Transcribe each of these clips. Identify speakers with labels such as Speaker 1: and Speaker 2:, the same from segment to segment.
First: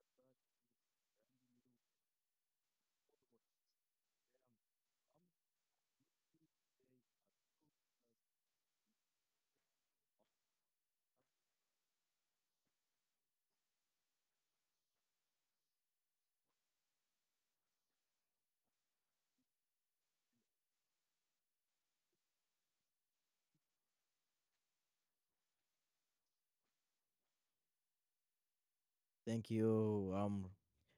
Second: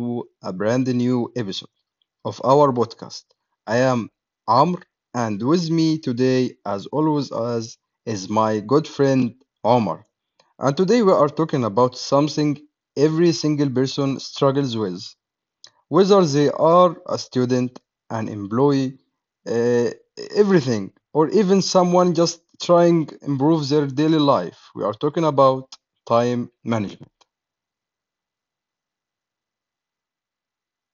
Speaker 1: to a brand new episode of our podcast. I am Amr, and with me today, as always, as is my good friend Omar. And today we are talking about something every single person struggles with, whether they are a student, an employee, uh, everything, or even someone just trying to improve their daily life. We are talking about time management.
Speaker 2: Thank you, Amr.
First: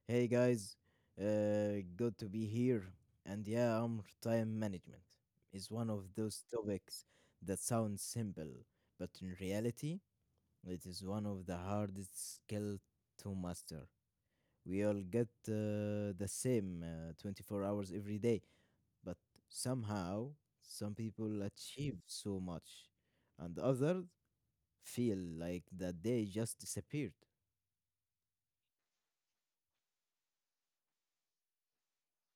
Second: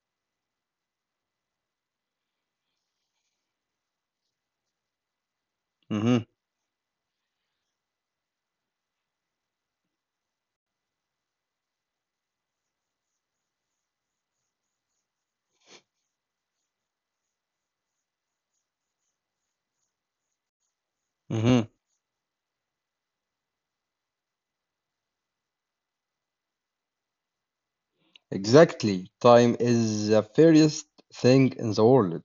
Speaker 2: Hey guys, good to be here. And yeah, Amr, time management is one of
Speaker 1: Mhm,
Speaker 2: those topics that sounds simple, but in reality, it is one of the hardest skills to master. We all get the same 24 hours every day, but somehow some people
Speaker 1: mhm.
Speaker 2: achieve so much, and others feel like that day just disappeared.
Speaker 1: Exactly. Time is the fairest thing in the world.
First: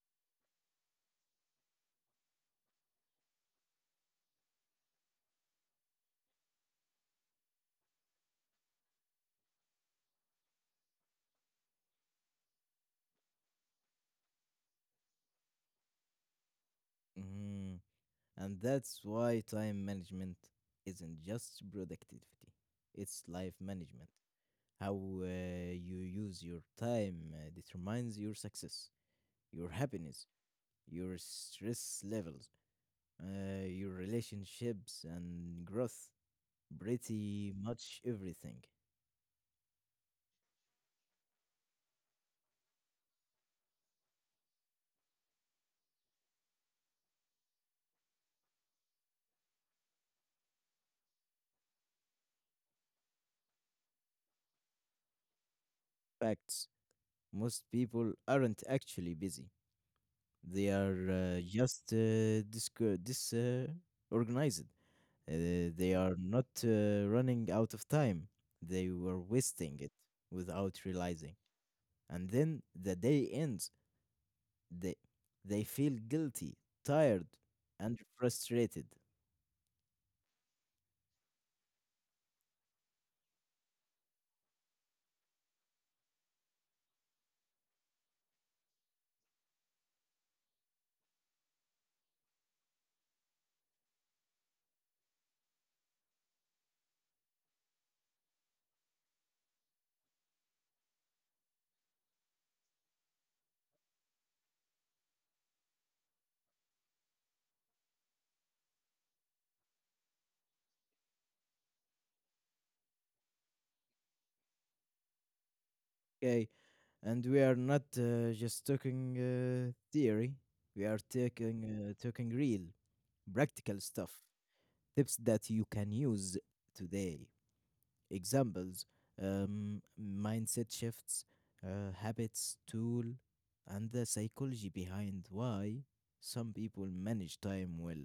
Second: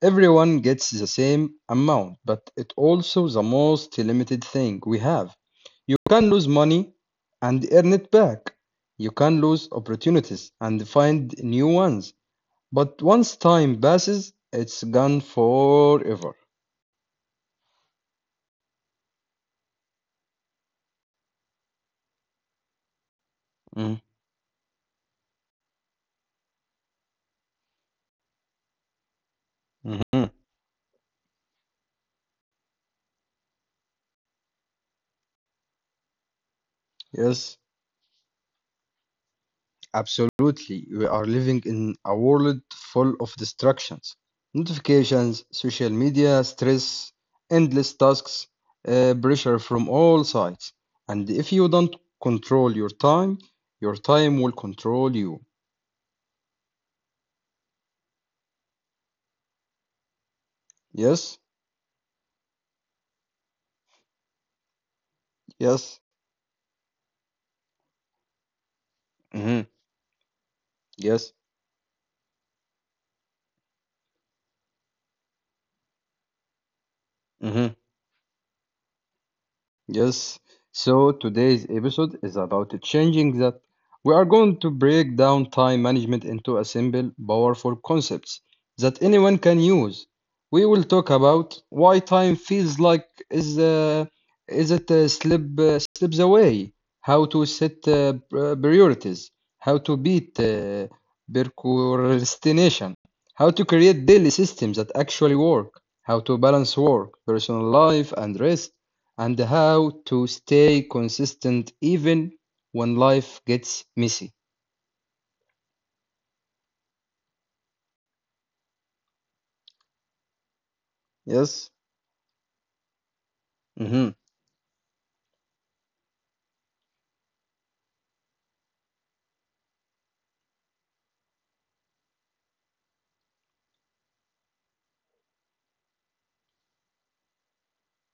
Speaker 1: Everyone gets the same amount, but it also the most limited thing we have. You can lose money and earn it back. You can lose opportunities and find new ones. But once time passes, it's gone forever.
Speaker 2: Mm-hmm. And that's why time management isn't just productivity, it's life
Speaker 1: Mm,
Speaker 2: management. How you use your time determines your success, your
Speaker 1: mhm.
Speaker 2: happiness, your stress levels, your relationships, and growth. Pretty
Speaker 1: Yes.
Speaker 2: much everything.
Speaker 1: Absolutely, we are living in a world full of distractions, notifications, social media, stress, endless tasks, pressure from all sides. And if you don't control your time will control you.
Speaker 2: Facts, most people aren't actually busy, they
Speaker 1: Yes,
Speaker 2: are just organized. They
Speaker 1: yes,
Speaker 2: are not running out of time. They were
Speaker 1: mhm,
Speaker 2: wasting it without
Speaker 1: yes.
Speaker 2: realizing. And then the day ends. They, they feel guilty, tired,
Speaker 1: Mhm.
Speaker 2: and frustrated.
Speaker 1: Yes, so today's episode is about changing that. We are going to break down time management into a simple, powerful concepts that anyone can use. We will talk about why time feels like is uh, is it slip slips away, how to set priorities, how to beat procrastination, how to create daily systems that actually work, how to balance work, personal life, and rest and how to stay consistent even when life gets messy.
Speaker 2: Okay, and we are not just talking theory. We are talking
Speaker 1: Yes.
Speaker 2: uh, talking real, practical
Speaker 1: Hmm,
Speaker 2: stuff. Tips that you can use today. Examples, mindset shifts, habits, tool, and the psychology behind why some people manage time well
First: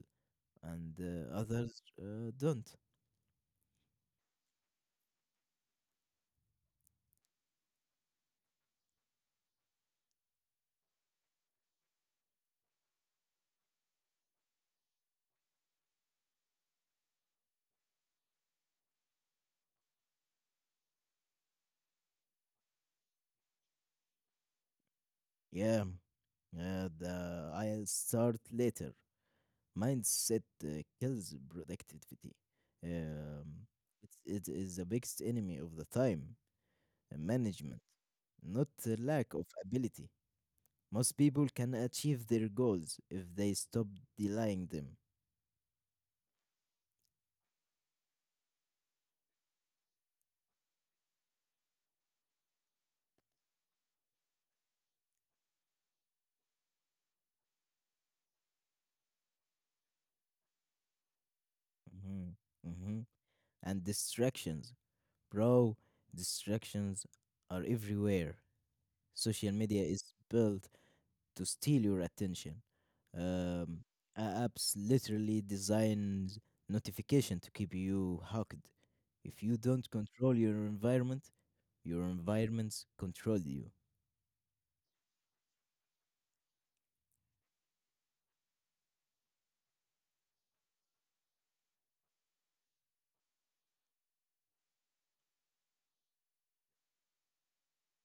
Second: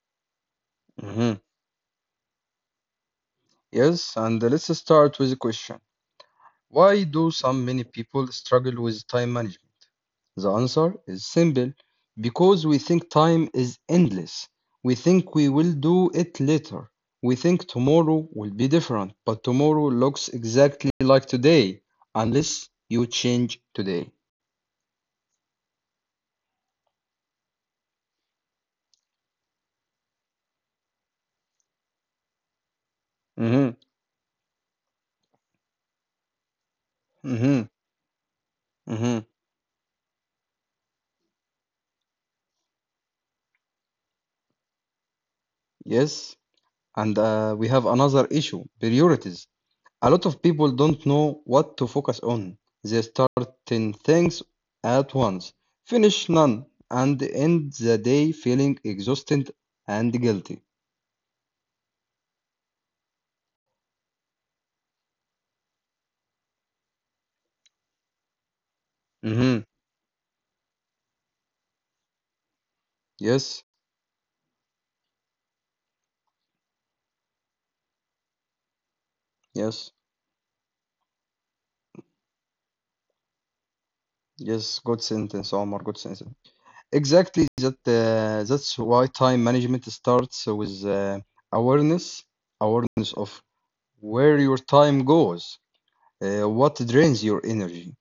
Speaker 2: and
Speaker 1: hmm.
Speaker 2: others don't.
Speaker 1: Yes. And let's start with a question. Why do so many people struggle with time management? The answer is simple because we think time is endless. We think we will do it later. We think tomorrow will be different, but tomorrow looks exactly like today unless you change today.
Speaker 2: Yeah, the I'll start later mindset kills productivity. Um,
Speaker 1: Hmm,
Speaker 2: it is the biggest enemy of the time
Speaker 1: hmm,
Speaker 2: management, not the
Speaker 1: hmm.
Speaker 2: lack of ability. Most people can achieve their goals if they stop delaying them.
Speaker 1: Yes. And we have another issue priorities. A lot of people don't know what to focus on. They start 10 things at once, finish none, and end the day feeling exhausted and guilty.
Speaker 2: Mhm, mhm. And distractions, bro, distractions are everywhere. Social
Speaker 1: Hmm.
Speaker 2: media is built to steal your attention.
Speaker 1: Yes,
Speaker 2: Um, apps literally design notification to keep you hooked. If you don't
Speaker 1: yes,
Speaker 2: control your environment, your environments control you.
Speaker 1: yes. Good sentence, Omar. Good sentence. Exactly that. That's why time management starts with awareness, awareness of where your time goes. What drains your energy,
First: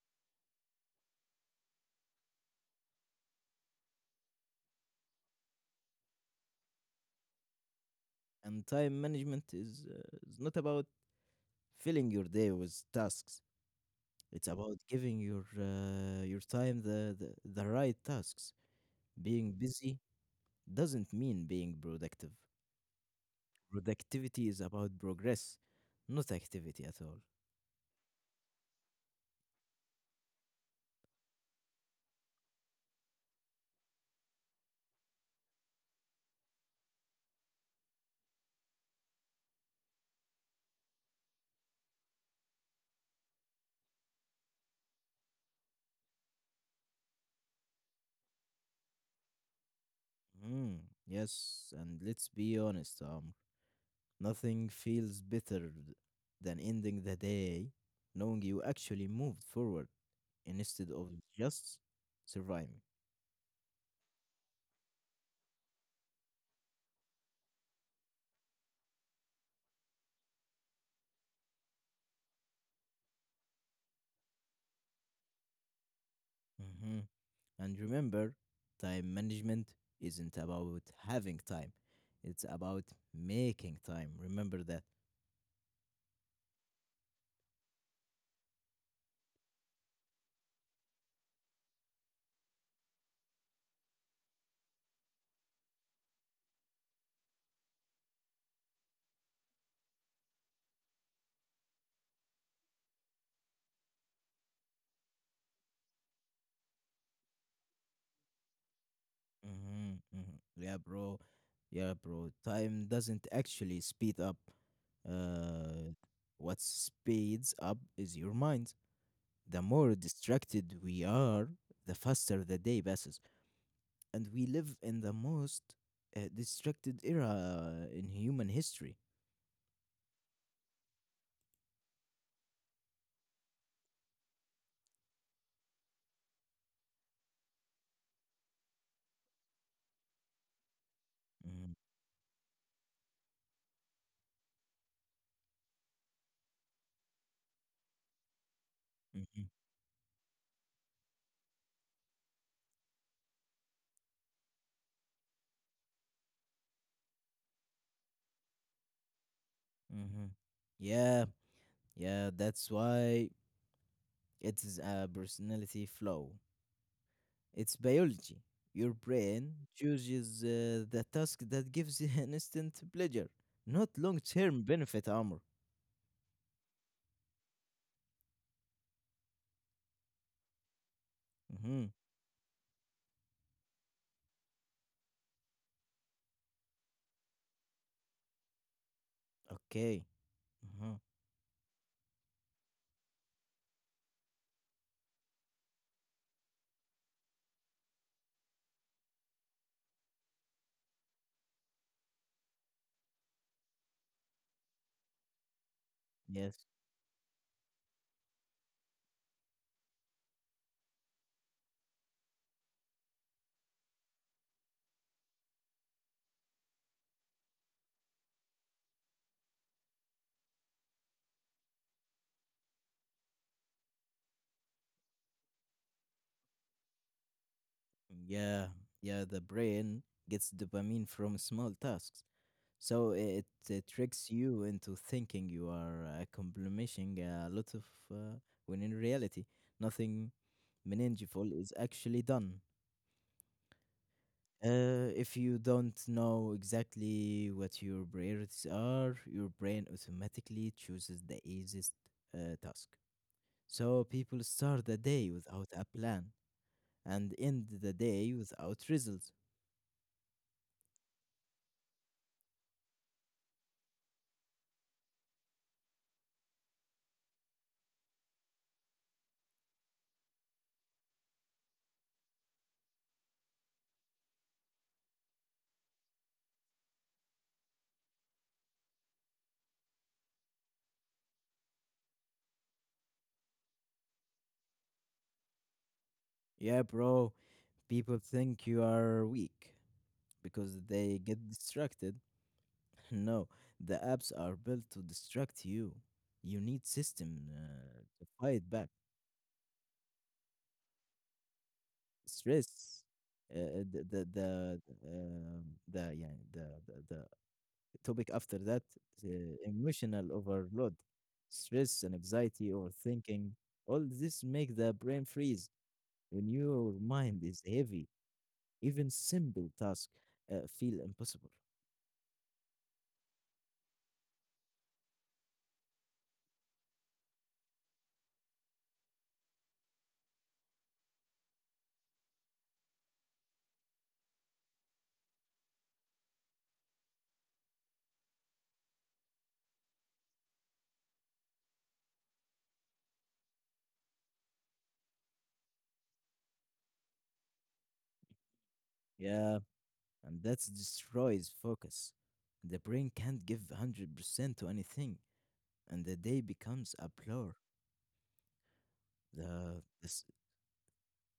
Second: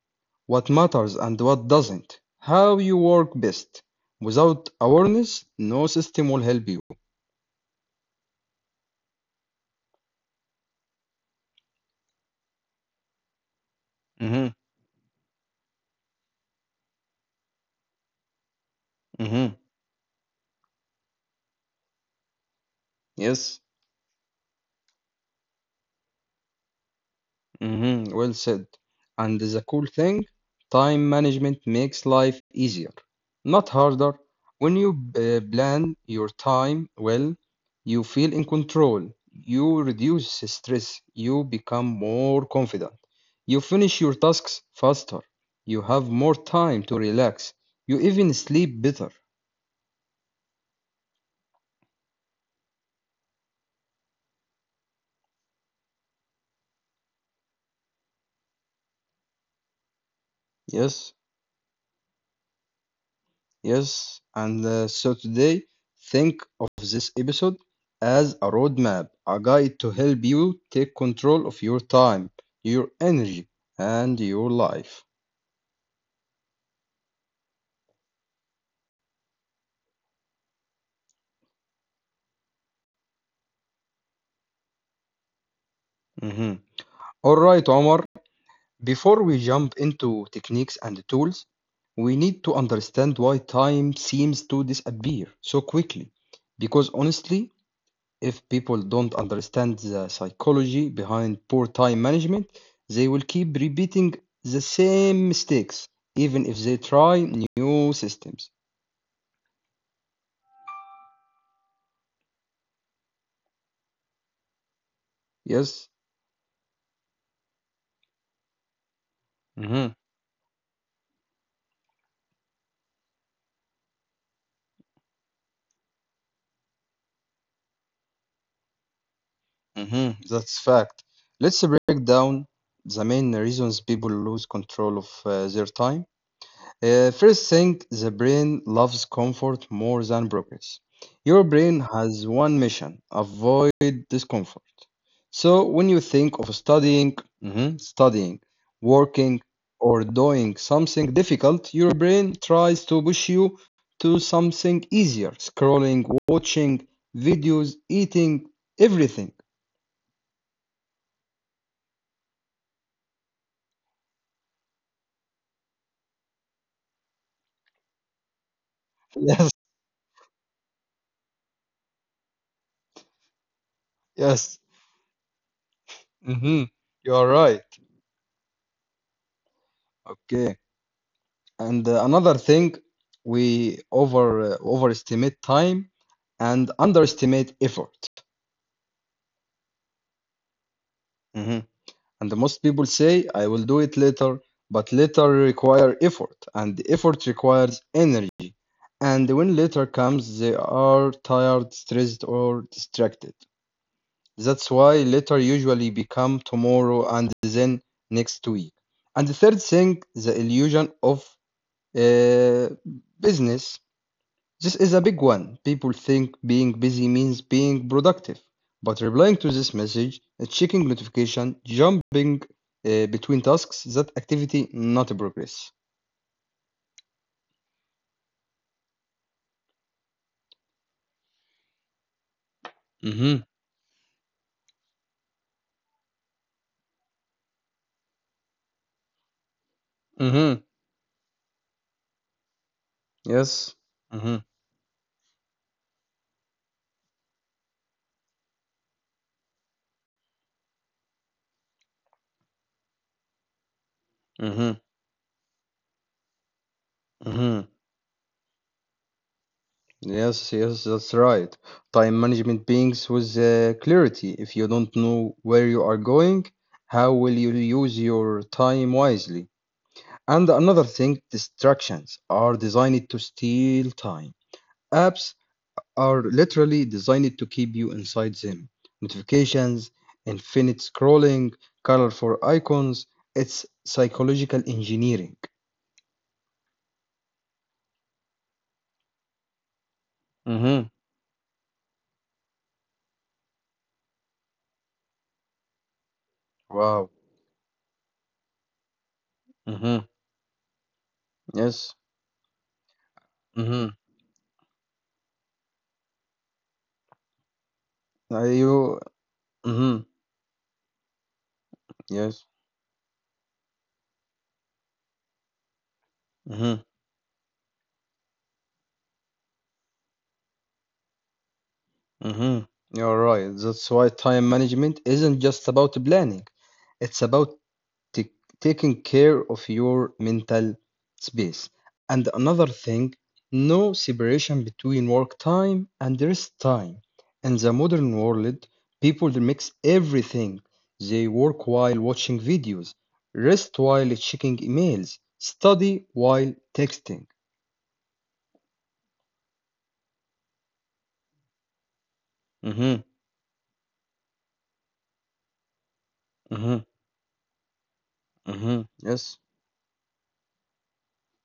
Speaker 1: what matters and what doesn't, how you work best. Without awareness, no system will help you.
Speaker 2: And time management is not about filling your day with tasks. It's
Speaker 1: Mhm,
Speaker 2: about giving your time the right tasks. Being
Speaker 1: mhm.
Speaker 2: busy doesn't mean being productive.
Speaker 1: Yes.
Speaker 2: Productivity is about progress, not activity at all.
Speaker 1: Mhm. Well said. And the cool thing, time management makes life easier, not harder. When you plan your time well, you feel in control, you reduce stress, you become more confident, you finish your tasks faster, you have more time to relax, you even sleep better.
Speaker 2: Mm, yes, and let's be honest, nothing feels better than ending the day knowing you actually moved forward instead of
Speaker 1: Yes.
Speaker 2: just surviving.
Speaker 1: Yes, and so today, think of this episode as a roadmap, a guide to help you take control of your time, your energy, and your life.
Speaker 2: Mhm. And remember, time management isn't about having time, it's about making time. Remember that.
Speaker 1: Mhm. All right, Omar, before we jump into techniques and tools, we need to understand why time seems to disappear so quickly. Because honestly, if people don't understand the psychology behind poor time management, they will keep repeating the same mistakes, even if they try new systems.
Speaker 2: hmm hmm Yeah, bro. Yeah, bro. Time doesn't actually speed up.
Speaker 1: Yes,
Speaker 2: Uh, what speeds up is your mind. The more
Speaker 1: hmm,
Speaker 2: distracted we are, the faster the day passes. And we live in the most distracted era in human history.
Speaker 1: hmm, that's fact. Let's break down the main reasons people lose control of their time. First thing, the brain loves comfort more than progress. Your
Speaker 2: Mm-hmm.
Speaker 1: brain has one mission avoid discomfort. So, when you think of studying, mhm, studying, working,
Speaker 2: Mm-hmm.
Speaker 1: or doing something difficult, your brain tries to push you to something easier scrolling, watching videos, eating, everything.
Speaker 2: Mm-hmm. Yeah, Yeah, that's why it is a personality flaw. It's biology. Your
Speaker 1: Yes,
Speaker 2: brain chooses the task that gives an instant pleasure, not long
Speaker 1: yes,
Speaker 2: term benefit, Armor.
Speaker 1: mhm, you are right. Okay. And
Speaker 2: Mm-hmm.
Speaker 1: another thing, we overestimate time and underestimate effort.
Speaker 2: Okay. Mm-hmm.
Speaker 1: Mhm. And the most people say, I will do it later, but later require effort, and the effort requires energy. And when later comes, they are tired, stressed, or distracted. That's why later usually become
Speaker 2: Yes.
Speaker 1: tomorrow and then next week. And the third thing, the illusion of uh, business. This is a big one. People think being busy means being productive, but replying to this message, checking notification, jumping between tasks, that activity not progress.
Speaker 2: Yeah. Yeah, the brain gets dopamine from small tasks. So
Speaker 1: Mhm.
Speaker 2: it, uh tricks you into thinking you are accomplishing a lot of, uh, when in reality, nothing
Speaker 1: Mhm.
Speaker 2: meaningful is actually done.
Speaker 1: Yes. Mhm.
Speaker 2: If you don't know exactly what your priorities are, your brain automatically chooses the easiest task. So people
Speaker 1: Mhm.
Speaker 2: start the day without a plan and
Speaker 1: Mhm.
Speaker 2: end the day without results.
Speaker 1: Yes, yes, that's right. Time management beings with clarity. If you don't know where you are going, how will you use your time wisely? And another thing, distractions are designed to steal time. Apps are literally designed to keep you inside them. Notifications, infinite scrolling, colorful icons, it's psychological engineering.
Speaker 2: Yeah, bro, people think you are weak
Speaker 1: Mm-hmm.
Speaker 2: because they get distracted. No, the apps are built to distract you. You need
Speaker 1: Wow.
Speaker 2: system to fight back.
Speaker 1: Mm-hmm. Yes.
Speaker 2: Stress, uh,
Speaker 1: Mm-hmm.
Speaker 2: the the the um, the yeah the topic
Speaker 1: Are
Speaker 2: after that,
Speaker 1: you.
Speaker 2: the
Speaker 1: Hmm.
Speaker 2: emotional overload, stress and
Speaker 1: Yes.
Speaker 2: anxiety or thinking, all this make the brain freeze. When
Speaker 1: Mm-hmm.
Speaker 2: your mind is heavy, even simple tasks feel impossible.
Speaker 1: Mm-hmm. You're right. That's why time management isn't just about planning, it's about take, taking care of your mental space. And another thing, no separation between work time and rest time. In the modern world, people mix everything. They work while watching videos, rest while checking emails, study while texting.
Speaker 2: Yeah, and that destroys focus. The
Speaker 1: Mm-hmm,
Speaker 2: brain can't give 100% to anything, and the day
Speaker 1: mm-hmm,
Speaker 2: becomes a blur.
Speaker 1: mm-hmm. Yes,
Speaker 2: The this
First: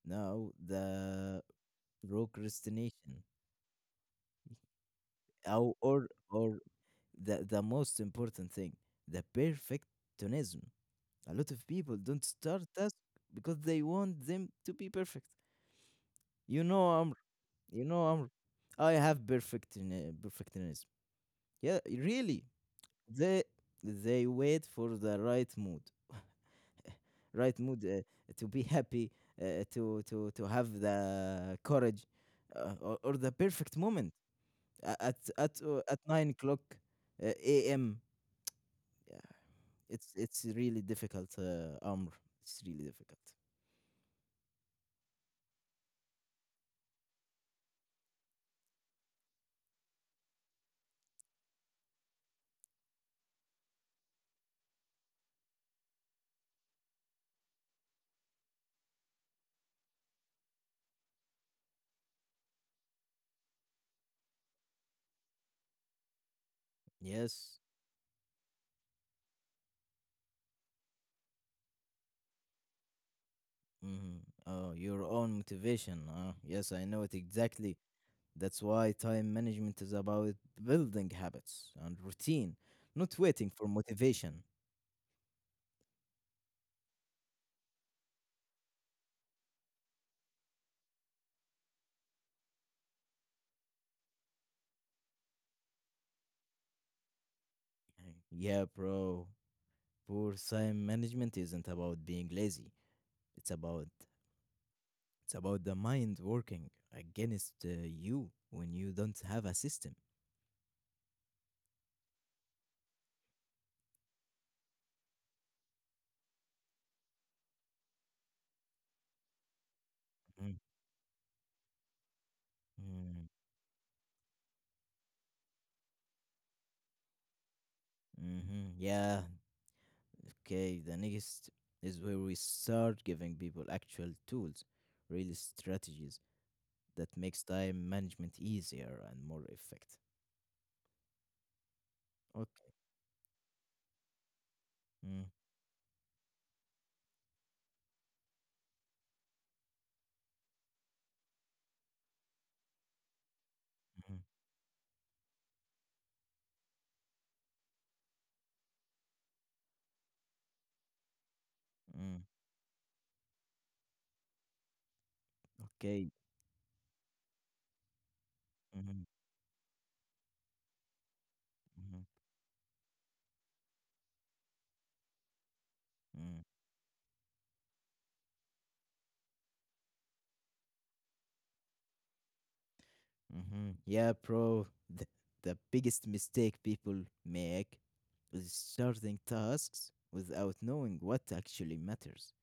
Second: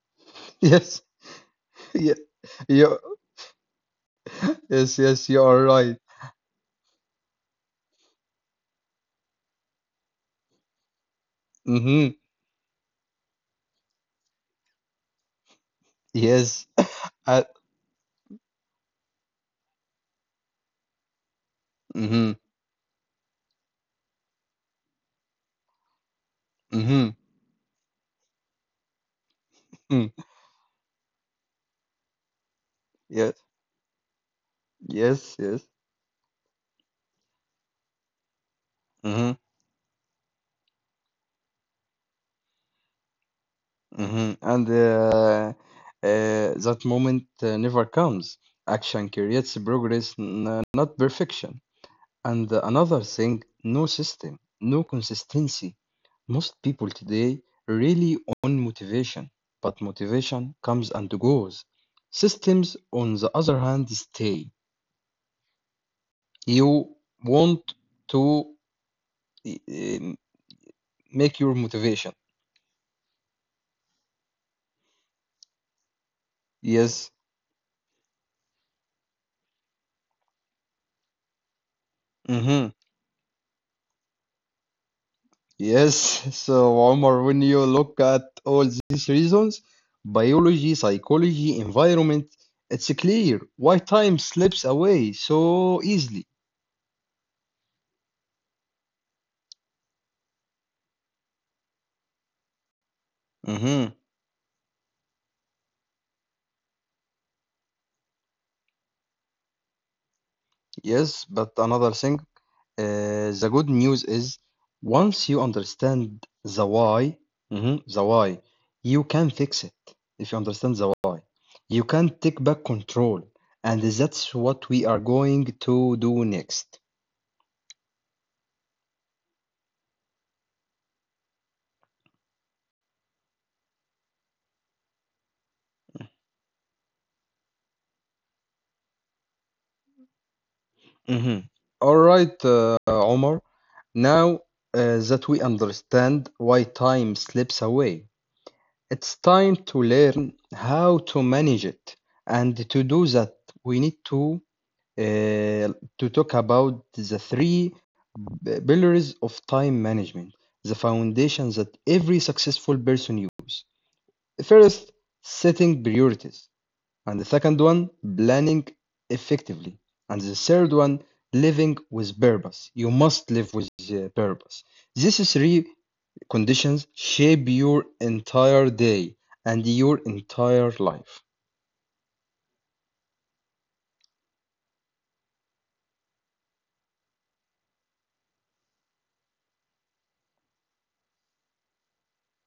Speaker 2: now
Speaker 1: yes,
Speaker 2: the
Speaker 1: yeah, yeah.
Speaker 2: Procrastination,
Speaker 1: Yes, yes, you are right.
Speaker 2: or the most important thing, the perfectionism. A lot of people
Speaker 1: Mm-hmm.
Speaker 2: don't start tasks because they want them to be perfect.
Speaker 1: Yes.
Speaker 2: you know i'm
Speaker 1: Uh,
Speaker 2: you know i'm I have perfectionism, yeah,
Speaker 1: mm-hmm.
Speaker 2: really. they they wait for the right mood,
Speaker 1: Mm-hmm.
Speaker 2: right mood, to be happy, uh, to
Speaker 1: Mm.
Speaker 2: to to have the courage, or the
Speaker 1: Yes,
Speaker 2: perfect moment, at
Speaker 1: yes,
Speaker 2: at
Speaker 1: yes.
Speaker 2: uh, at 9 o'clock a.m. Yeah,
Speaker 1: Hmm,
Speaker 2: it's really difficult, Amr. It's really difficult.
Speaker 1: hmm. And that moment never comes. Action creates progress, not perfection. And another thing, no system, no consistency. Most people today rely on motivation, but motivation comes and goes. Systems, on the other hand, stay. You
Speaker 2: Yes.
Speaker 1: want to uh, make your motivation.
Speaker 2: hmm Oh, your own motivation. Yes, I
Speaker 1: Yes.
Speaker 2: know it exactly. That's why time management is about building habits and routine,
Speaker 1: Hmm.
Speaker 2: not waiting for motivation.
Speaker 1: Yes, so Omar, when you look at all these reasons, biology, psychology, environment, it's clear why time slips away so easily.
Speaker 2: Mm. Yeah, bro. Poor time management isn't about being lazy. It's
Speaker 1: Hmm.
Speaker 2: about it's about the mind working against you when you don't have a system.
Speaker 1: Yes, but another thing, the good news is once you understand the why, mhm, the why, you can fix it. If you understand the why, you can take back control,
Speaker 2: Mm,
Speaker 1: and that's what we are going to do next.
Speaker 2: mhm. Yeah, okay. The next is where we start giving people actual tools, real strategies that makes time management easier and more effective.
Speaker 1: Mhm. All right,
Speaker 2: Okay.
Speaker 1: Omar. Now that
Speaker 2: Mm,
Speaker 1: we understand why time slips away, it's time to learn how to manage it. And to do that, we need
Speaker 2: mhm,
Speaker 1: uh, to talk about the three pillars of time management, the foundations that every
Speaker 2: mm,
Speaker 1: successful person use. First, setting
Speaker 2: okay.
Speaker 1: priorities and the second one planning
Speaker 2: Mhm,
Speaker 1: effectively and the third one living
Speaker 2: mhm,
Speaker 1: with purpose you must live with purpose. These three
Speaker 2: mm,
Speaker 1: conditions shape your entire day and your entire life.
Speaker 2: mhm. Yeah, bro. The biggest mistake people make is starting tasks without knowing what actually matters.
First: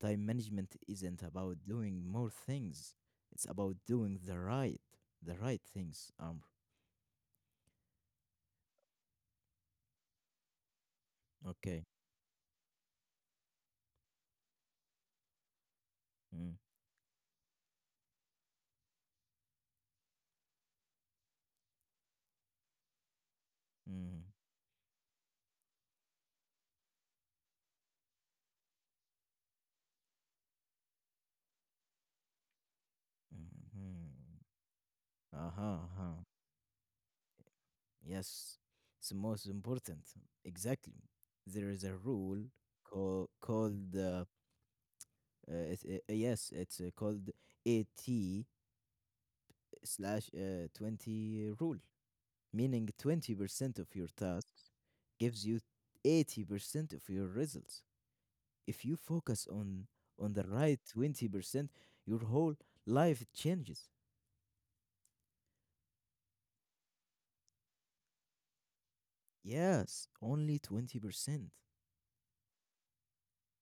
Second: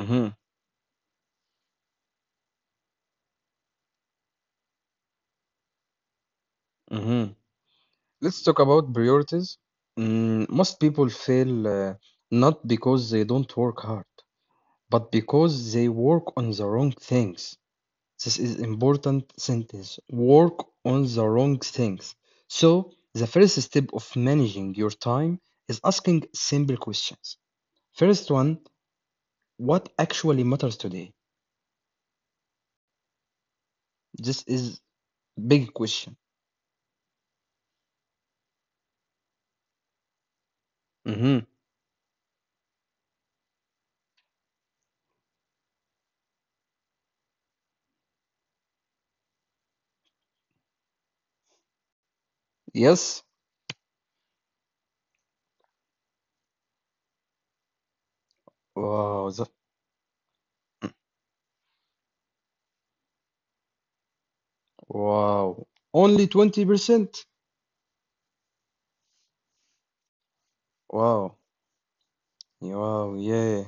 Speaker 2: Time management isn't about doing more things. It's about doing the right things.
Speaker 1: hmm. Let's talk about priorities. Mm, most people fail
Speaker 2: Okay.
Speaker 1: uh, not because they don't work hard but because they work on
Speaker 2: Mm,
Speaker 1: the wrong things. This is important sentence. Work on the wrong things. So, the first step of
Speaker 2: mm,
Speaker 1: managing your time is asking simple questions. First one, what actually matters today?
Speaker 2: mhm.
Speaker 1: This is big
Speaker 2: Uh-huh,
Speaker 1: question.
Speaker 2: uh-huh. Yes. It's the most important. Exactly.
Speaker 1: Mhm.
Speaker 2: There is a rule called called it, yes, it's called AT slash 20 rule, meaning
Speaker 1: Yes.
Speaker 2: 20% of your tasks gives you 80% of your results. If you
Speaker 1: Wow.
Speaker 2: focus on the right 20%, your whole life changes.
Speaker 1: Wow. Only 20%.
Speaker 2: Yes, only
Speaker 1: Wow.
Speaker 2: 20%.
Speaker 1: Yeah, wow, yeah.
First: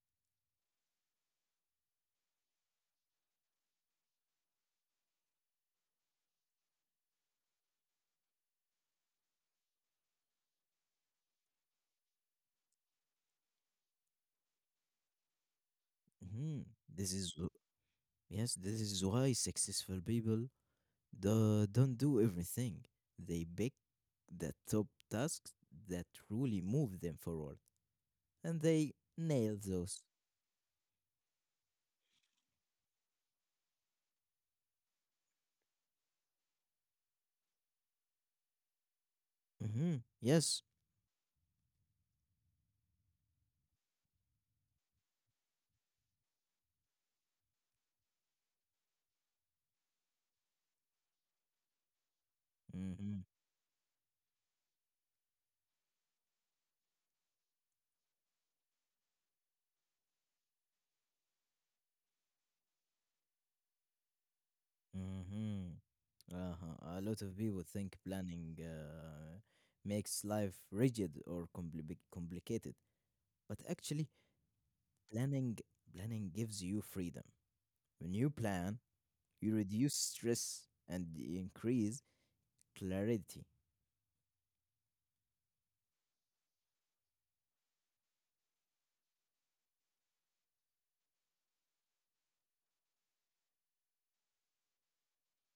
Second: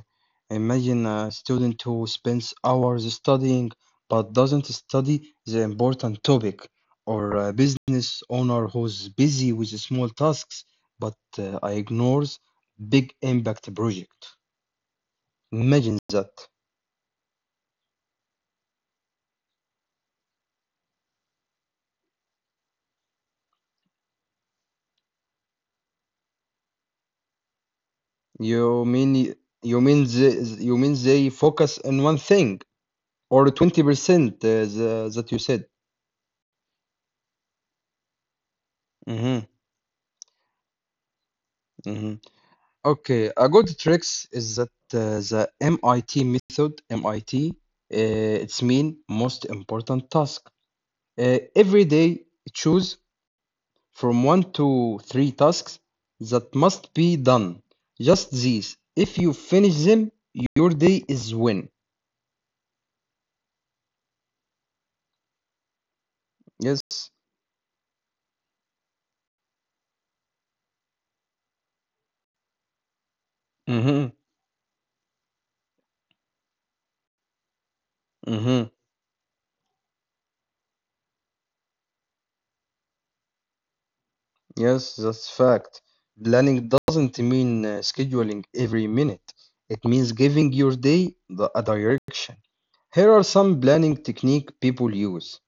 Speaker 1: Imagine a student who spends hours studying but doesn't study the important topic, or a business owner who's busy with small tasks but ignores big impact project. Imagine that.
Speaker 2: Mhm. Yes, this is why successful people don't do everything. They pick the top tasks that truly move them forward, and they
Speaker 1: You mean
Speaker 2: nail
Speaker 1: you
Speaker 2: those.
Speaker 1: mean they, you mean they focus on one thing or 20% that you said. Hmm,
Speaker 2: Mhm, yes.
Speaker 1: hmm. Okay, a good tricks is that the MIT method, MIT, it's mean most important task. Every day choose
Speaker 2: hmm
Speaker 1: from one to three tasks that must be done. Just these. If you finish them, your day is win.
Speaker 2: hmm Uh-huh. A
Speaker 1: Yes.
Speaker 2: lot of people think planning makes life rigid or complicated, but actually,
Speaker 1: Mm-hmm.
Speaker 2: planning planning gives you freedom. When you
Speaker 1: Mm-hmm.
Speaker 2: plan, you reduce stress and increase clarity.
Speaker 1: Yes, that's fact. Planning doesn't mean scheduling every minute. It means giving your day a direction. Here are some planning technique people use.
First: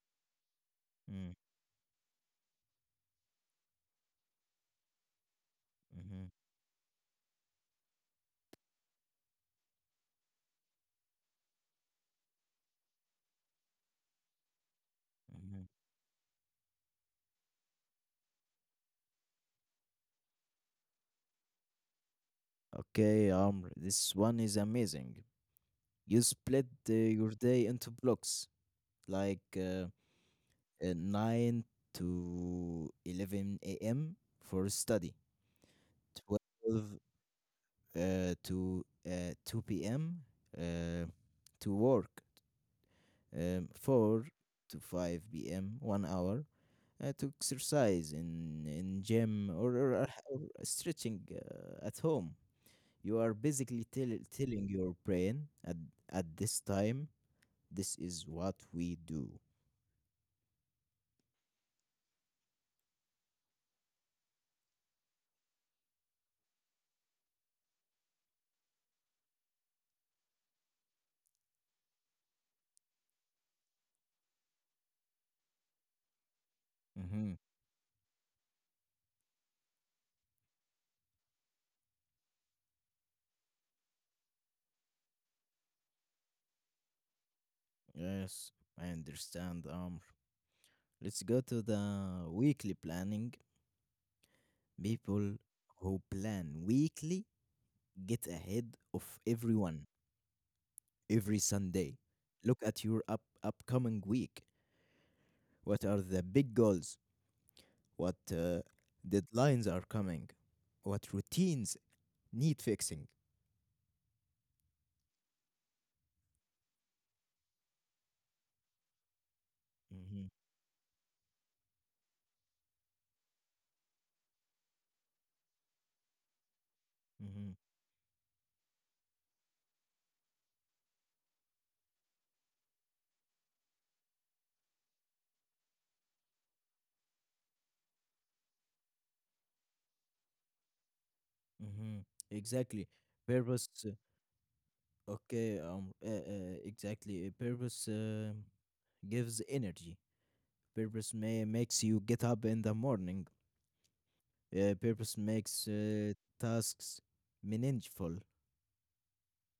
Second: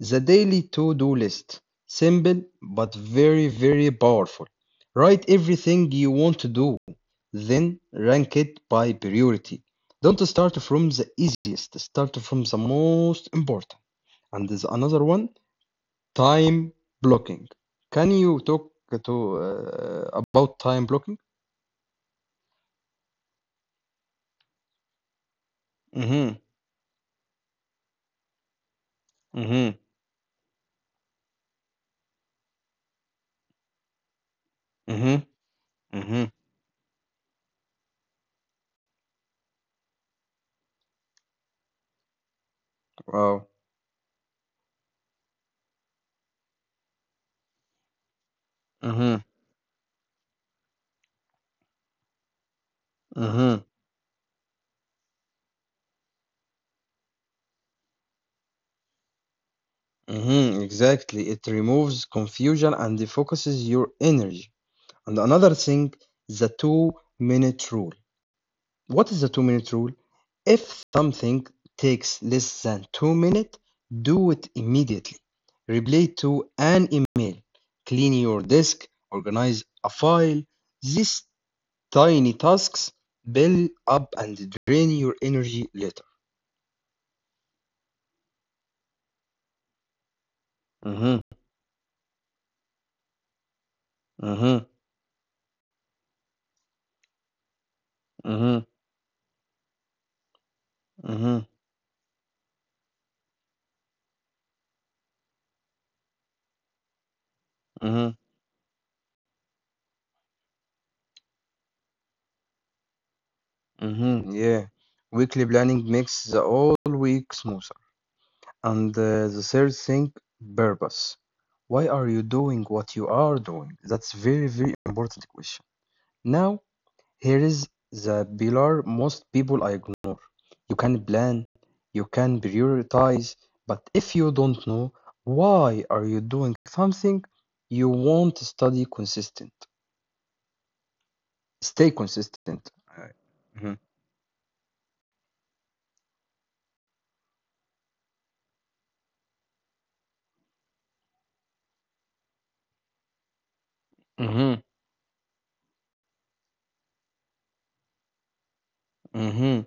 Speaker 1: The daily to-do
Speaker 2: Mm,
Speaker 1: list. Simple but very very powerful. Write everything you
Speaker 2: mhm,
Speaker 1: want to do, then rank it by priority. Don't start from the easiest, start from the most important. And there's another one,
Speaker 2: mhm.
Speaker 1: time blocking. Can you talk to about time blocking?
Speaker 2: Okay, Amr, this one is amazing. You
Speaker 1: Mm-hmm.
Speaker 2: split your day into blocks, like
Speaker 1: Mm-hmm.
Speaker 2: 9 to 11 a.m. for study.
Speaker 1: Mm-hmm. Mm-hmm.
Speaker 2: 12 to 2 p.m. Uh, to work.
Speaker 1: Wow.
Speaker 2: 4 to 5 p.m., 1 hour to exercise in
Speaker 1: Mm-hmm.
Speaker 2: gym, or stretching at home. You are
Speaker 1: Mm-hmm.
Speaker 2: basically telling your brain at this time, this is what we do.
Speaker 1: Hmm, exactly. It removes confusion and focuses your energy. And another thing, the two-minute rule. What is the two-minute rule? If something takes less than 2 minutes, do it immediately. Reply to an email,
Speaker 2: Mm-hmm.
Speaker 1: clean your desk, organize a file. These tiny tasks build up and drain your energy later.
Speaker 2: Yes, I understand.
Speaker 1: Mm-hmm,
Speaker 2: Let's go to the weekly planning.
Speaker 1: mm-hmm,
Speaker 2: People who plan weekly get
Speaker 1: mm-hmm,
Speaker 2: ahead of everyone
Speaker 1: mm-hmm,
Speaker 2: every Sunday. Look at your upcoming week. What are the big goals?
Speaker 1: mm-hmm,
Speaker 2: What deadlines are coming? What routines need fixing?
Speaker 1: hmm, yeah. Weekly planning makes the whole week smooth. And the third thing,
Speaker 2: Mm-hmm,
Speaker 1: purpose. Why are you doing what you are doing? That's very, very important question. Now, here
Speaker 2: mm-hmm,
Speaker 1: is the pillar most people ignore. You can plan, you can prioritize, but if you don't know why are you doing something, you won't study consistent. Stay
Speaker 2: mm-hmm.
Speaker 1: consistent.
Speaker 2: Exactly.
Speaker 1: Mhm.
Speaker 2: Purpose. Okay. Exactly. Purpose gives energy. Purpose may makes you get up in the morning.
Speaker 1: Mhm.
Speaker 2: Purpose makes tasks meaningful.
Speaker 1: Mhm.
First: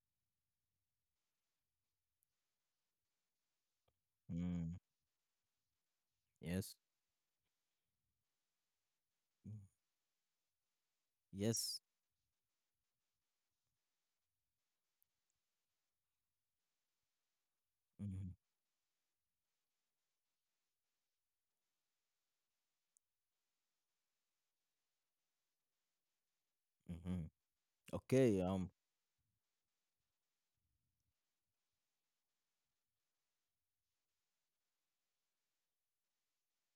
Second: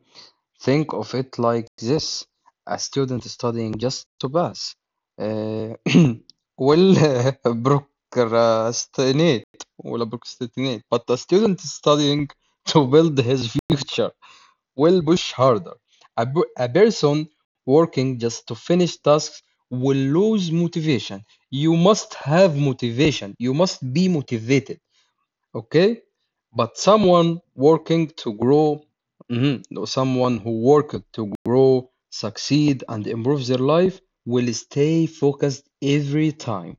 Speaker 1: Think of it like this: a student studying just to pass
Speaker 2: Mm,
Speaker 1: uh,
Speaker 2: yes.
Speaker 1: will procrastinate will procrastinate, but a student
Speaker 2: Yes.
Speaker 1: studying to build his future will push harder. A person working
Speaker 2: hmm
Speaker 1: just to finish tasks will lose motivation. You must have motivation. You must be motivated, okay, but
Speaker 2: hmm
Speaker 1: someone working to
Speaker 2: Okay.
Speaker 1: grow. Mhm. No, someone who worked to grow succeed and improve their life will stay focused every time.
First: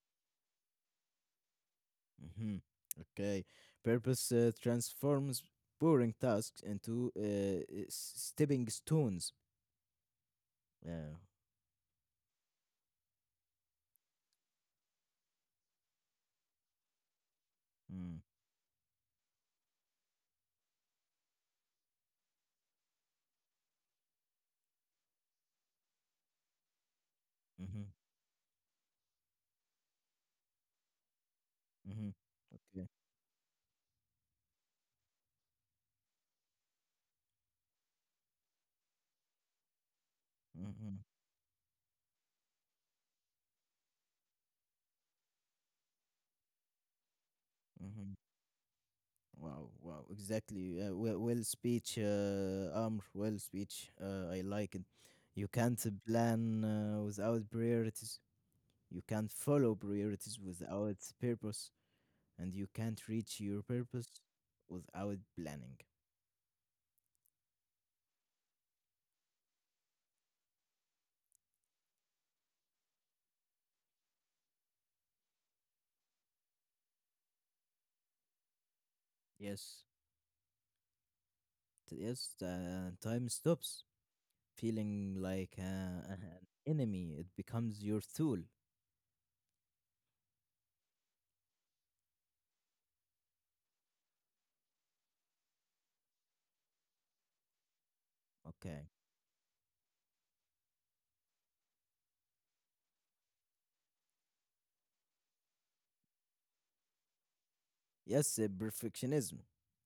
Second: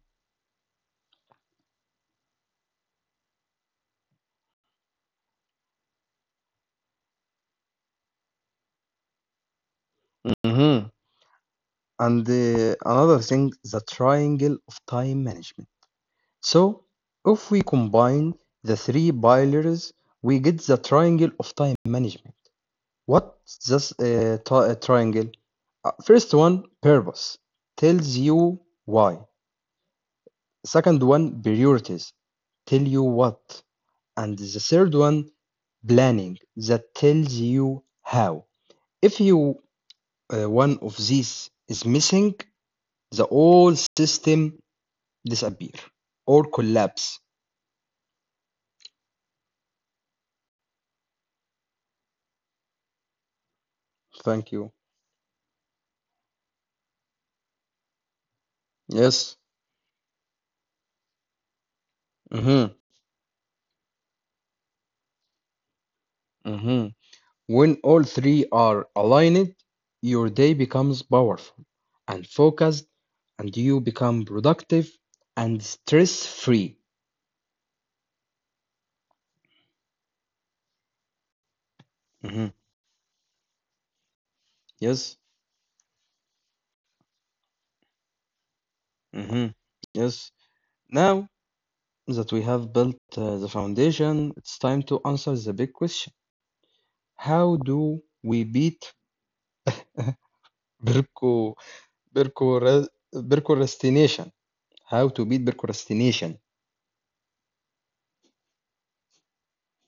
Speaker 2: hmm Okay. Purpose transforms boring tasks into stepping stones.
Speaker 1: Hmm.
Speaker 2: Yeah.
Speaker 1: And another thing, the triangle of time management. So if we
Speaker 2: Mm-hmm.
Speaker 1: combine the three pillars we get the triangle of time management. What's this triangle? First one, purpose, tells you why. The second one,
Speaker 2: hmm
Speaker 1: priorities, tell
Speaker 2: Okay.
Speaker 1: you what. And the third one, planning, that tells you how. If you one
Speaker 2: hmm
Speaker 1: of these is missing, the whole system disappear or collapse.
Speaker 2: hmm Wow. Wow. Exactly. Well, well speech. Amr. Well speech. I
Speaker 1: Thank you.
Speaker 2: like it. You can't plan without priorities. You can't
Speaker 1: Yes.
Speaker 2: follow priorities without purpose, and you
Speaker 1: Mm-hmm.
Speaker 2: can't reach your purpose without planning.
Speaker 1: Mm-hmm. When all three are aligned, your day becomes powerful and focused, and you become productive and stress free.
Speaker 2: Yes, yes, the time stops feeling
Speaker 1: Yes.
Speaker 2: like an enemy. It becomes your tool.
Speaker 1: Hmm. Yes. Now that we have built the foundation, it's time to answer the big question. How do we
Speaker 2: Okay.
Speaker 1: beat Berko Berko perco- procrastination? How to beat procrastination?
Speaker 2: Yes, perfectionism.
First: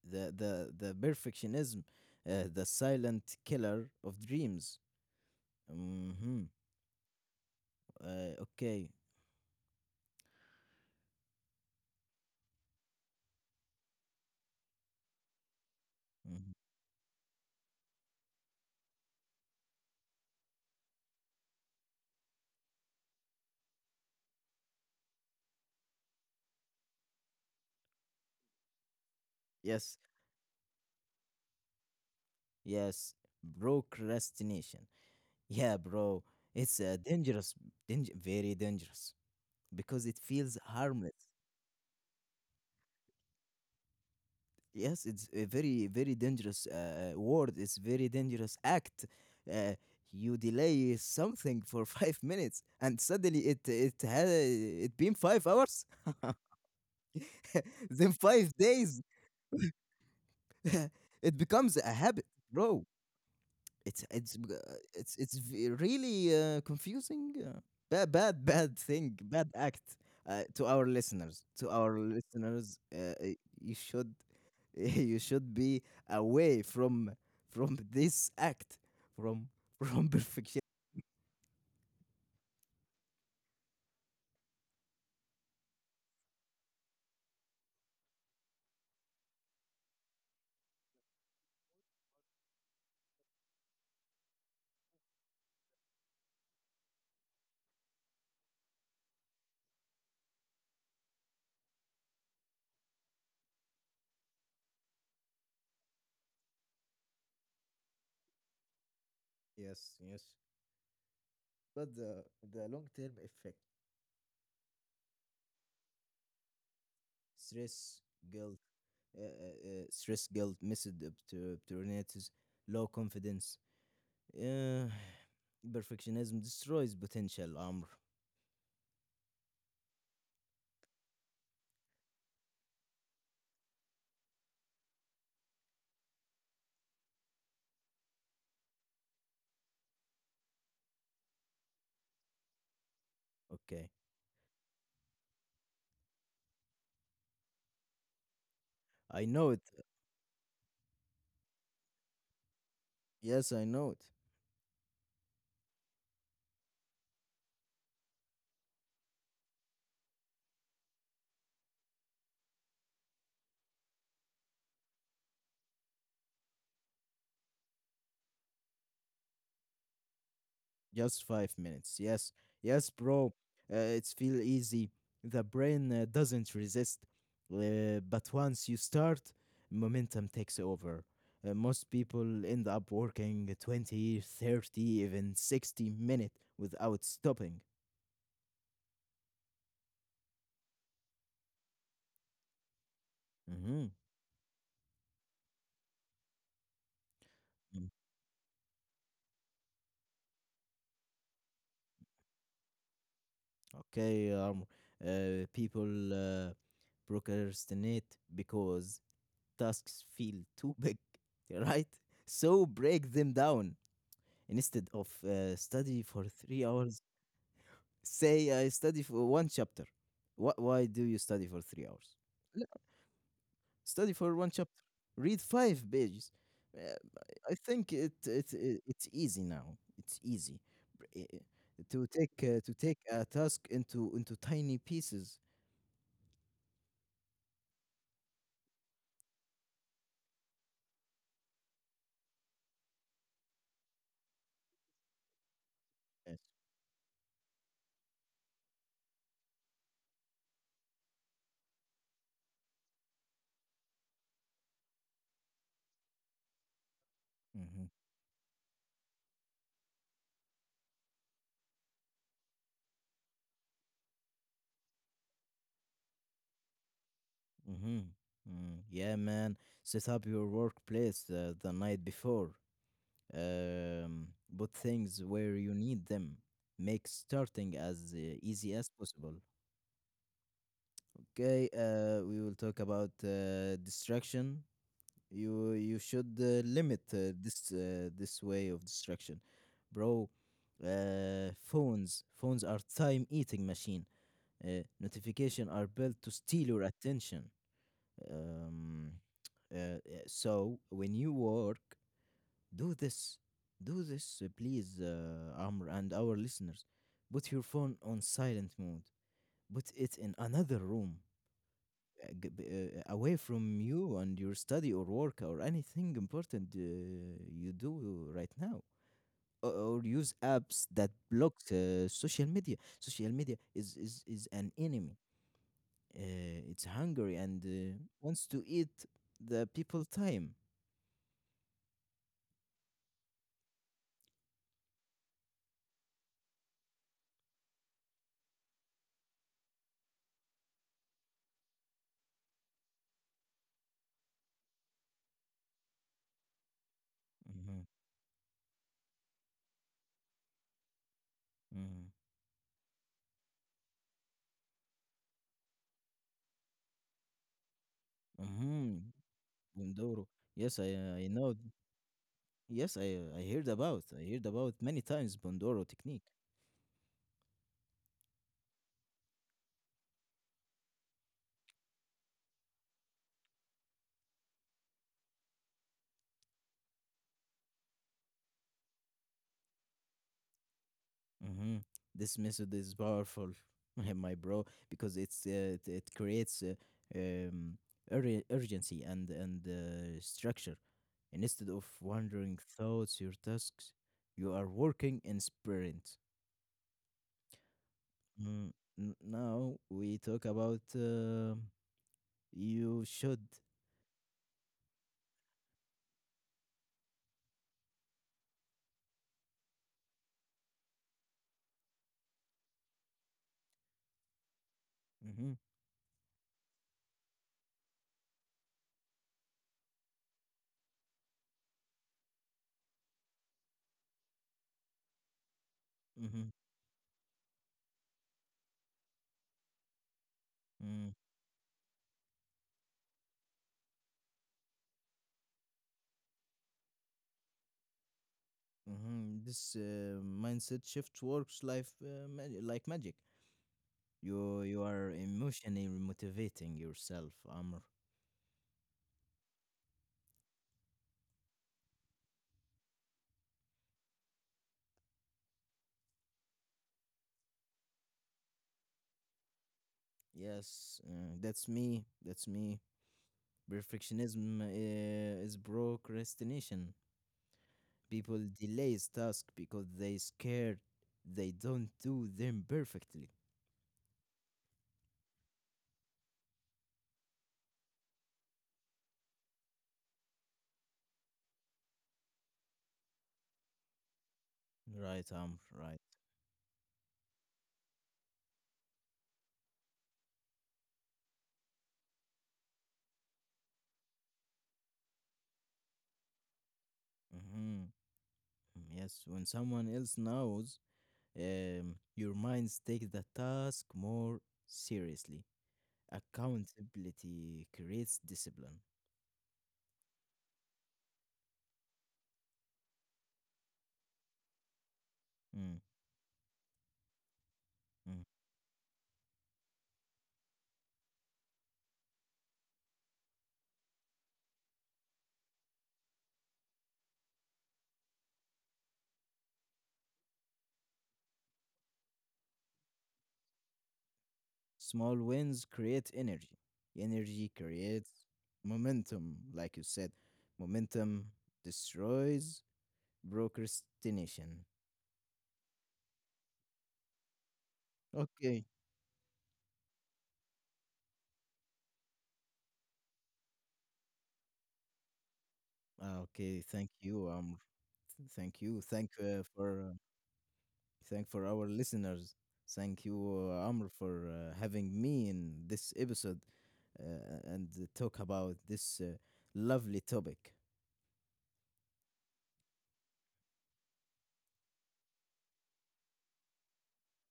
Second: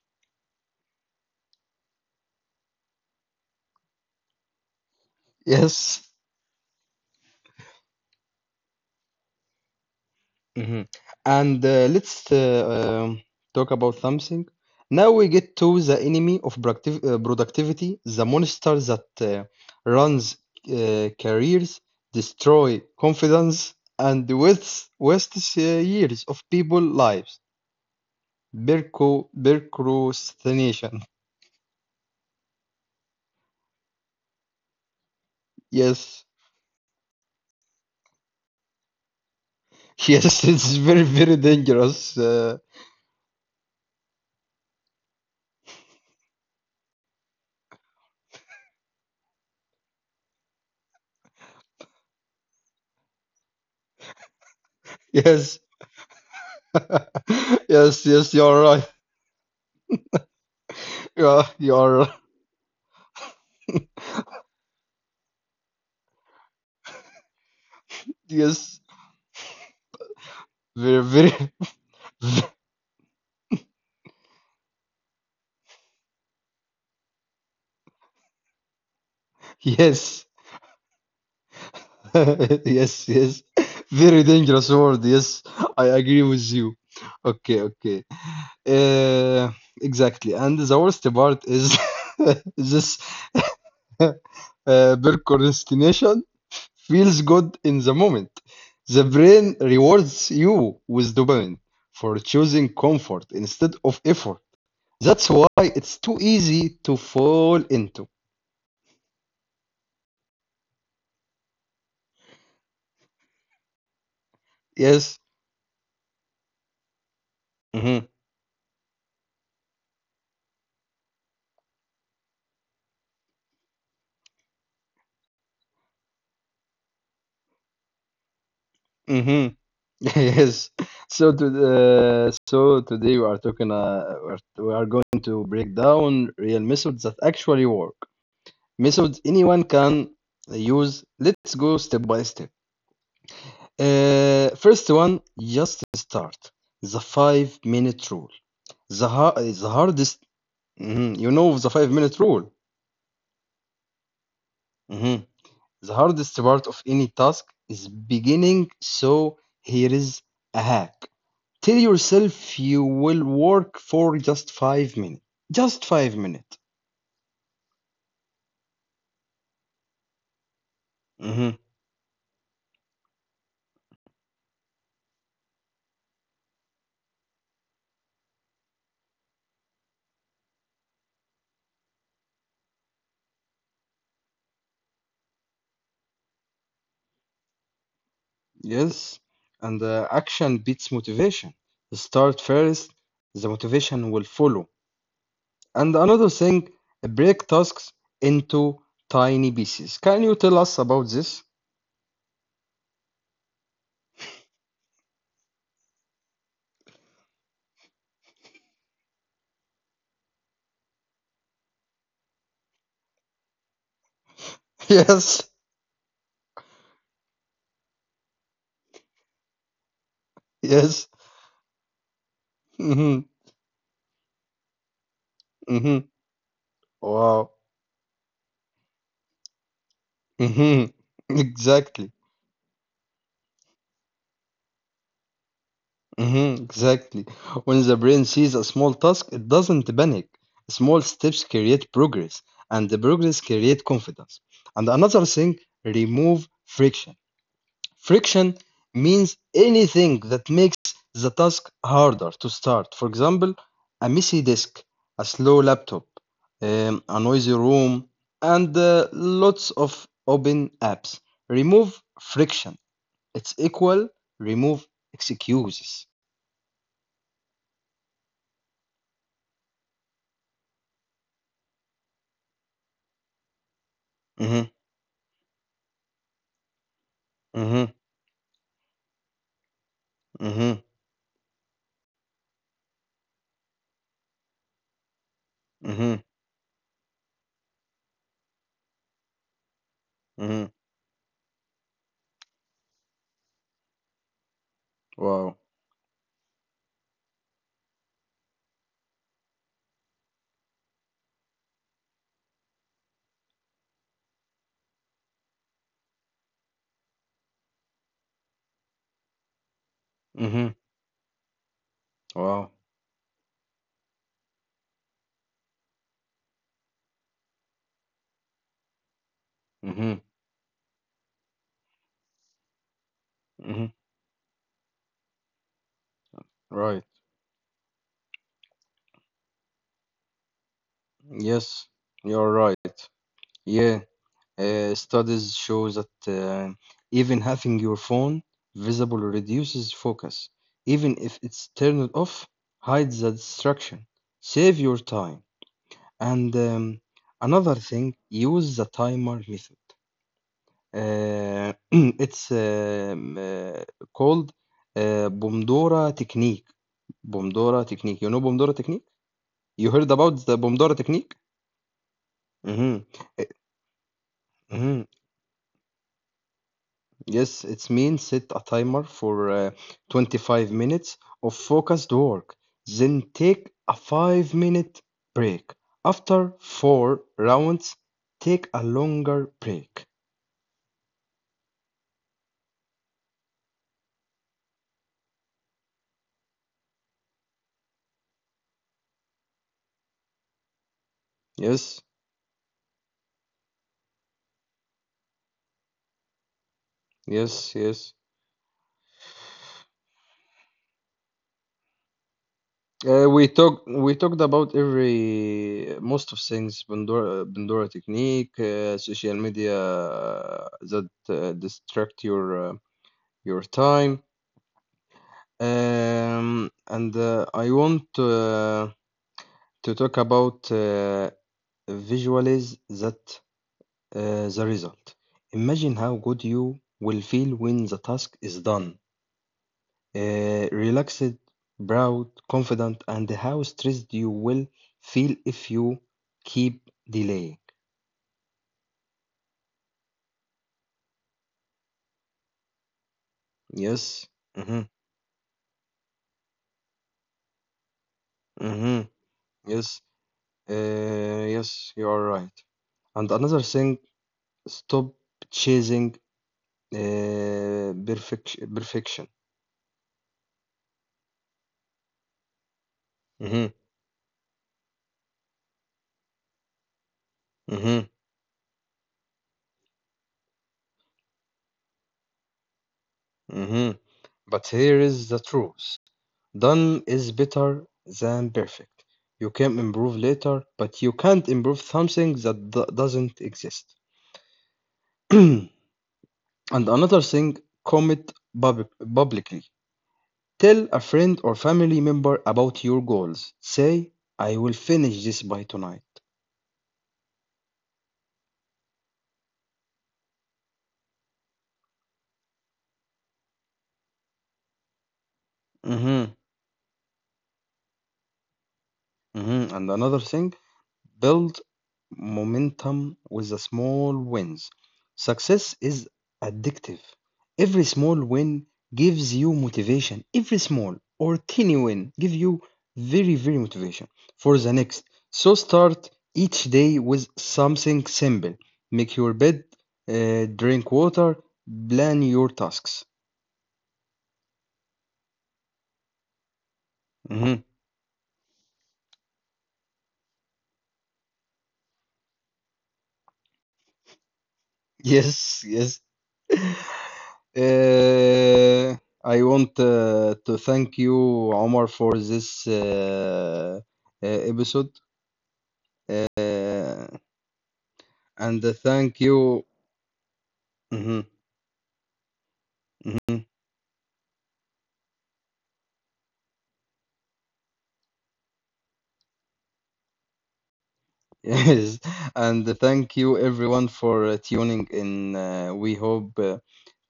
Speaker 2: The Perfectionism, the silent killer of dreams.
Speaker 1: Yes.
Speaker 2: Mm-hmm. Okay.
Speaker 1: Mhm. And let's talk about something. Now we get to the enemy
Speaker 2: Mhm.
Speaker 1: of productivity, the monster that runs careers, destroy confidence, and wastes years of people lives. Berco,
Speaker 2: Yes,
Speaker 1: procrastination.
Speaker 2: yes. Procrastination. Yeah, bro.
Speaker 1: Yes,
Speaker 2: It's very dangerous because it feels
Speaker 1: yes, it's very,
Speaker 2: harmless.
Speaker 1: very dangerous.
Speaker 2: Yes, it's a very, very dangerous word. It's very dangerous act. Uh, you delay something for 5 minutes, and suddenly it had it been five
Speaker 1: Yes,
Speaker 2: hours, then
Speaker 1: yes, yes,
Speaker 2: five
Speaker 1: you're right.
Speaker 2: days. It
Speaker 1: Yeah,
Speaker 2: becomes a
Speaker 1: you're right.
Speaker 2: habit, bro. It's b- it's v- Really confusing. Bad
Speaker 1: Yes,
Speaker 2: thing. Bad act.
Speaker 1: very, very.
Speaker 2: To our listeners, you should you should be away from this act from from
Speaker 1: Yes,
Speaker 2: perfection.
Speaker 1: yes, yes. Very dangerous word. Yes, I agree with you. Okay, okay. Uh, exactly. And the worst part is this uh, procrastination feels good in the moment. The brain rewards you with dopamine for choosing comfort instead of effort. That's why it's too easy to fall into.
Speaker 2: Yes, yes, but the long term effect,
Speaker 1: Yes.
Speaker 2: stress,
Speaker 1: Mm-hmm.
Speaker 2: guilt, missed opportunities, low confidence. uh, Perfectionism destroys potential, Amr.
Speaker 1: Mm-hmm. Yes. So today we are talking we are going to break down real methods that actually work. Methods anyone can use. Let's go step by step.
Speaker 2: Okay.
Speaker 1: First one, just start. The 5-minute rule.
Speaker 2: I
Speaker 1: The
Speaker 2: know it
Speaker 1: ha- the hardest. Mhm, you know the 5-minute rule.
Speaker 2: Yes, I know it.
Speaker 1: Mhm. The hardest part of any task is beginning. So here is a hack. Tell yourself you will work for just 5 minutes. Just 5 minutes.
Speaker 2: Just five
Speaker 1: Hmm.
Speaker 2: minutes. Yes, yes, bro. It's feel easy. The brain doesn't resist, but once you start, momentum takes over. Most people end up working 20, 30, even 60 minutes without stopping.
Speaker 1: Yes. And action beats motivation. Start first, the
Speaker 2: Mm-hmm.
Speaker 1: motivation will follow. And another thing, break
Speaker 2: Mm.
Speaker 1: tasks into tiny pieces. Can you tell us about this?
Speaker 2: Okay, people procrastinate because tasks feel too big, right? So break them down. Instead of
Speaker 1: Yes.
Speaker 2: study for 3 hours, say I study for one chapter. Why do you
Speaker 1: Yes.
Speaker 2: study for 3 hours? No,
Speaker 1: Hmm.
Speaker 2: study for one chapter. Read five
Speaker 1: Hmm.
Speaker 2: pages. Uh, I
Speaker 1: Wow.
Speaker 2: think it's easy now. It's easy.
Speaker 1: Hmm.
Speaker 2: Br- eh, eh, to
Speaker 1: Exactly.
Speaker 2: take uh, to take a task into tiny pieces.
Speaker 1: Mhm, exactly. When the brain sees a small task, it doesn't panic. Small steps create progress, and the progress create confidence. And another thing,
Speaker 2: Yes.
Speaker 1: remove friction. Friction means anything that makes the task harder to start. For example, a messy desk, a slow laptop, a noisy
Speaker 2: Mm-hmm.
Speaker 1: room, and lots of open apps. Remove friction. It's equal remove excuses.
Speaker 2: Mm-hmm. Mm. Yeah, man. Set up your workplace the night before. um, Put
Speaker 1: Mm-hmm.
Speaker 2: things where you need them. Make starting as
Speaker 1: Mhm,
Speaker 2: easy as possible.
Speaker 1: mhm,
Speaker 2: Okay, we will talk about distraction. You
Speaker 1: mhm,
Speaker 2: should limit this way of distraction, bro.
Speaker 1: mhm.
Speaker 2: Phones are time eating machine.
Speaker 1: Wow.
Speaker 2: Notification are built to steal your attention. Um, uh, uh, so when you work, do this. Do this, please, Amr, and our listeners. Put your phone on silent mode. Put it in another
Speaker 1: Mhm.
Speaker 2: room,
Speaker 1: Wow.
Speaker 2: away from you and your study or work or anything important you do right now. Or use
Speaker 1: Mhm.
Speaker 2: apps that block social media. Social media is,
Speaker 1: Mhm.
Speaker 2: is, is an enemy. It's
Speaker 1: Right.
Speaker 2: hungry and wants to eat the people time.
Speaker 1: Yes, you're right. Yeah. Studies show that even having your phone visible reduces focus, even if it's turned off, hides the distraction. Save your time. And another
Speaker 2: Mm-hmm.
Speaker 1: thing, use the timer method. Uh,
Speaker 2: Mm-hmm.
Speaker 1: it's called Pomodoro technique. Bomdora technique. You know Bomdora
Speaker 2: Mm-hmm.
Speaker 1: technique? You heard
Speaker 2: Pomodoro.
Speaker 1: about the
Speaker 2: Yes,
Speaker 1: Bomdora
Speaker 2: I
Speaker 1: technique?
Speaker 2: know. Yes,
Speaker 1: Mm-hmm.
Speaker 2: I heard about. I heard about many
Speaker 1: Mm-hmm.
Speaker 2: times Pomodoro technique.
Speaker 1: Yes, it means set a timer for 25 minutes of focused work, then take a 5-minute break. After 4 rounds, take a longer break.
Speaker 2: Mm-hmm. This method is powerful, my bro, because it creates um urgency and structure. And instead of
Speaker 1: Yes,
Speaker 2: wandering thoughts your tasks, you are working in sprint.
Speaker 1: yes, yes.
Speaker 2: Mm, now we talk about you
Speaker 1: Uh,
Speaker 2: should.
Speaker 1: we talked we talked about every most of things Pandora technique, social media that distract uh, your time,
Speaker 2: Mm-hmm,
Speaker 1: and I want to talk about visualize that the result. Imagine how
Speaker 2: mm-hmm,
Speaker 1: good you will feel when the task is done.
Speaker 2: mm.
Speaker 1: Relaxed, proud, confident, and how stressed you will feel if you keep delaying.
Speaker 2: Mhm. This mindset shift works life like magic.
Speaker 1: Yes.
Speaker 2: You
Speaker 1: Mm-hmm.
Speaker 2: are emotionally motivating yourself, Amr.
Speaker 1: Mm-hmm. Yes. Yes, you are right. And another thing, stop chasing perfection. Perfection.
Speaker 2: Yes, that's me. That's me.
Speaker 1: Mm-hmm.
Speaker 2: Perfectionism is procrastination.
Speaker 1: Mm-hmm.
Speaker 2: People delays task because they scared they don't do them perfectly.
Speaker 1: Mm-hmm. But here is the truth. Done is better than perfect. You can improve later, but you can't improve something that doesn't exist.
Speaker 2: Right, Amr.
Speaker 1: And
Speaker 2: Right.
Speaker 1: another thing, commit publicly. Tell a friend or family member about your goals. Say, I will finish this by tonight.
Speaker 2: Mm-hmm. Yes, when someone else knows, your minds take the task more seriously.
Speaker 1: Hmm.
Speaker 2: Accountability creates discipline.
Speaker 1: Hmm. And another thing, build momentum with the small wins.
Speaker 2: Mm,
Speaker 1: Success is addictive. Every
Speaker 2: mm.
Speaker 1: small win gives you motivation. Every small or tiny win give you very, very motivation for the next. So start each day with something simple. Make your bed, drink water, plan your tasks.
Speaker 2: Small wins create energy. Energy
Speaker 1: Mhm.
Speaker 2: creates momentum, like you said. Momentum destroys procrastination.
Speaker 1: Yes, yes.
Speaker 2: Okay.
Speaker 1: Uh, I want to thank you, Omar, for this episode.
Speaker 2: Ah, okay. Thank
Speaker 1: Uh,
Speaker 2: you. Thank
Speaker 1: and
Speaker 2: you.
Speaker 1: thank you.
Speaker 2: Thank
Speaker 1: Mhm,
Speaker 2: for our listeners. Thank you,
Speaker 1: mhm.
Speaker 2: Amr, for having me in this episode and talk about this lovely topic.
Speaker 1: Yes, and thank you everyone for tuning in. We hope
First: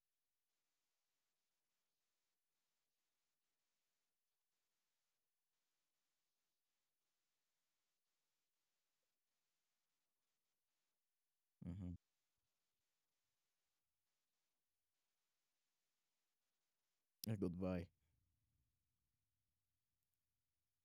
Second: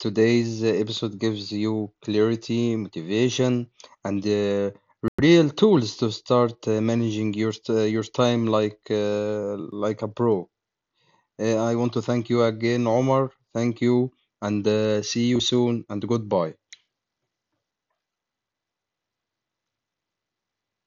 Speaker 1: today's episode gives you clarity, motivation, and real tools to start managing your time like like a pro. I want
Speaker 2: hmm
Speaker 1: to thank you again, Omar. Thank you, and see you soon. And goodbye.
Speaker 2: Goodbye.